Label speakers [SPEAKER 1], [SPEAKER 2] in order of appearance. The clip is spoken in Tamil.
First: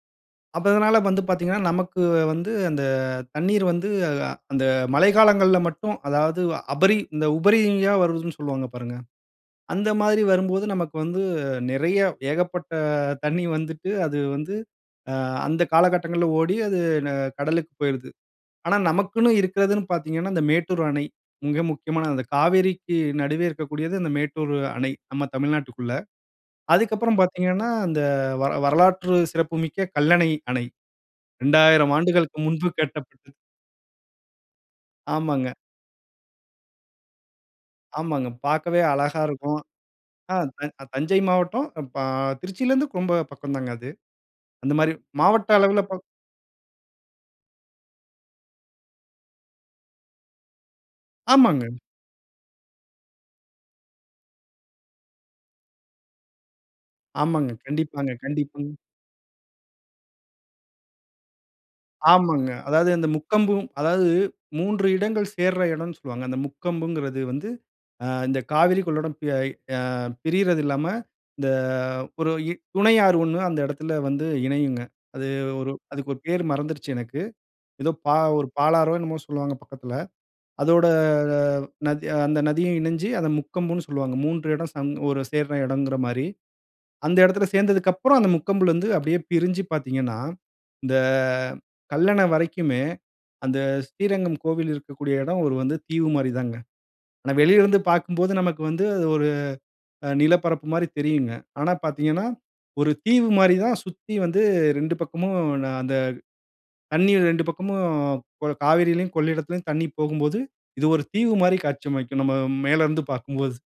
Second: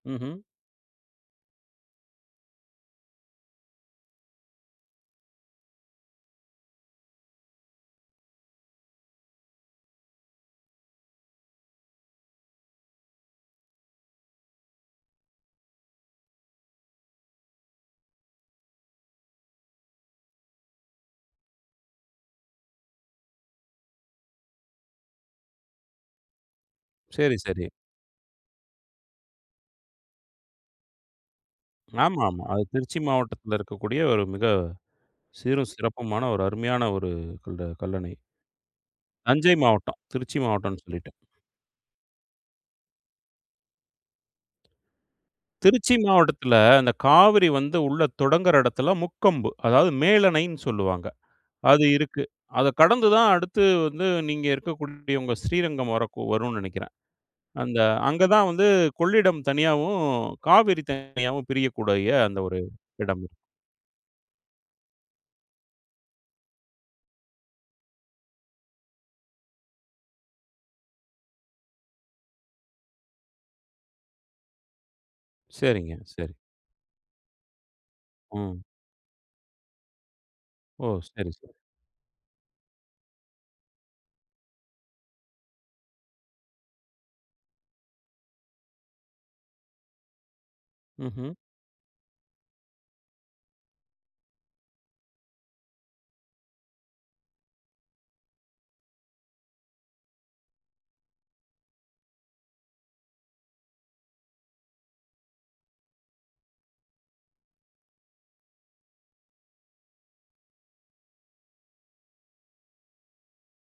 [SPEAKER 1] ம்ஹ்ம்.
[SPEAKER 2] அப்ப இதனால வந்து பார்த்தீங்கனா, நமக்கு வந்து அந்த தண்ணீர் வந்து அ அந்த மழைக்காலங்கள்ல மட்டும் அதாவது, அபரி இந்த உபரியா வருதுன்னு சொல்லுவாங்க பாருங்க. அந்த மாதிரி வரும்போது நமக்கு வந்து நெறைய ஏகப்பட்ட தண்ணி வந்துட்டு, அது வந்து அ அந்த காலகட்டங்கள்ல ஓடி, அது ந கடலுக்கு போயுருது. ஆனா, நமக்குன்னு இருக்கிறதுன்னு பார்த்தீங்கன்னா, அந்த மேட்டூர் அணை. மிக முக்கியமான அந்த காவிரிக்கு நடுவே இருக்கக்கூடியது அந்த மேட்டூர் அணை, நம்ம தமிழ்நாட்டுக்குள்ள. அதுக்கப்புறம்
[SPEAKER 1] செரி,
[SPEAKER 2] பார்த்தீங்கனா,
[SPEAKER 1] சரி.
[SPEAKER 2] அந்த வர வரலாற்று சிறப்புமிக்க கல்லணை அணை. 2000
[SPEAKER 1] ஆமா,
[SPEAKER 2] ஆண்டுகளுக்கு
[SPEAKER 1] ஆமா. அது
[SPEAKER 2] முன்பு
[SPEAKER 1] திருச்சி
[SPEAKER 2] கட்டப்பட்டது.
[SPEAKER 1] மாவட்டத்தில இருக்கக்கூடிய ஒரு மிக
[SPEAKER 2] ஆமாங்க.
[SPEAKER 1] சீரும் சிறப்புமான ஒரு அருமையான ஒரு இந்த கல்லணை.
[SPEAKER 2] ஆமாங்க, பார்க்கவே அழகா
[SPEAKER 1] தஞ்சை
[SPEAKER 2] இருக்கும்.
[SPEAKER 1] மாவட்டம்,
[SPEAKER 2] அ
[SPEAKER 1] திருச்சி
[SPEAKER 2] த
[SPEAKER 1] மாவட்டம்ன்னு சொல்லிட்டேன்.
[SPEAKER 2] தஞ்சை மாவட்டம், பா திருச்சியிலருந்து ரொம்ப பக்கம்தாங்க அது. அந்த மாரி மாவட்ட அளவில
[SPEAKER 1] திருச்சி
[SPEAKER 2] பா
[SPEAKER 1] மாவட்டத்தில, அந்த காவிரி வந்து உள்ள தொடங்குற இடத்துல முக்கொம்பு. அதாவது, மேலணைன்னு சொல்லுவாங்க,
[SPEAKER 2] ஆமாங்க.
[SPEAKER 1] அது இருக்கு. அத கடந்துதான் அடுத்து வந்து நீங்க இருக்கக்கூடிய உங்க ஸ்ரீரங்கம் வரக்கு வரும்னு நெனைக்கிறேன்.
[SPEAKER 2] ஆமாங்க.
[SPEAKER 1] அந்த,
[SPEAKER 2] கண்டிப்பாங்க,
[SPEAKER 1] அங்க தான் வந்து
[SPEAKER 2] கண்டிப்பாங்க.
[SPEAKER 1] கொள்ளிடம் தனியாவும், காவிரி தனியாவும் பிரியக்கூடிய அந்த
[SPEAKER 2] ஆமாங்க.
[SPEAKER 1] ஒரு
[SPEAKER 2] அதாவது அந்த
[SPEAKER 1] இடம் இருக்கு.
[SPEAKER 2] முக்கொம்பு. அதாவது, 3 இடங்கள் சேர்ற இடம்ன்னு சொல்லுவாங்க. அந்த முக்கொம்புங்கறது வந்து அ இந்த காவிரி கொள்ளடம், ப் யய் அ பிரியறது இல்லாம, இந்த ஒரு இ துணை ஆறு 1 அந்த இடத்தில வந்து இணையுங்க. அது ஒரு
[SPEAKER 1] சரிங்க,
[SPEAKER 2] அதுக்கு ஒரு
[SPEAKER 1] சரி.
[SPEAKER 2] பேரு மறந்திருச்சு எனக்கு. எதோ பா ஒரு
[SPEAKER 1] ம்.
[SPEAKER 2] பாலாறோ? என்னமோ சொல்லுவாங்க பக்கத்தில.
[SPEAKER 1] ஓ!
[SPEAKER 2] அதோட
[SPEAKER 1] சரி, சரி.
[SPEAKER 2] நதி, அந்த நதியும் இணைஞ்சு அத முக்கொம்புன்னு சொல்லுவாங்க. 3 இடம் சம் ஒரு சேர்ற எடம்ங்கிற மாரி. அந்த எடத்தில சேர்ந்ததற்கப்புறம் அந்த முக்கொம்பிலருந்து அப்டியே பிரிஞ்சு பார்த்தீங்கன்னா, இந்த
[SPEAKER 1] ம்ஹ்ம்.
[SPEAKER 2] கல்லணை வரைக்குமே, அந்த ஸ்ரீரங்கம் கோவில் இருக்கக்கூடிய இடம் ஒரு வந்து தீவு மாரி தாங்க. ஆனா, வெளியில இருந்து பார்க்கும்போது நமக்கு வந்து அது ஒரு அ நிலப்பரப்பு மாரி தெரியுங்க. ஆனா, பார்த்தீங்கனா ஒரு தீவு மாரி தான் சுத்தி வந்து 2 பக்கமும் ந அந்த தண்ணீர் 2 பக்கமும் கொ காவிரியிலும், கொள்ளிடத்திலும் தண்ணி போகும்போது, இது ஒரு தீவு மாரி காட்சியமைக்கும் நம்ம மேலருந்து பார்க்கும்போது.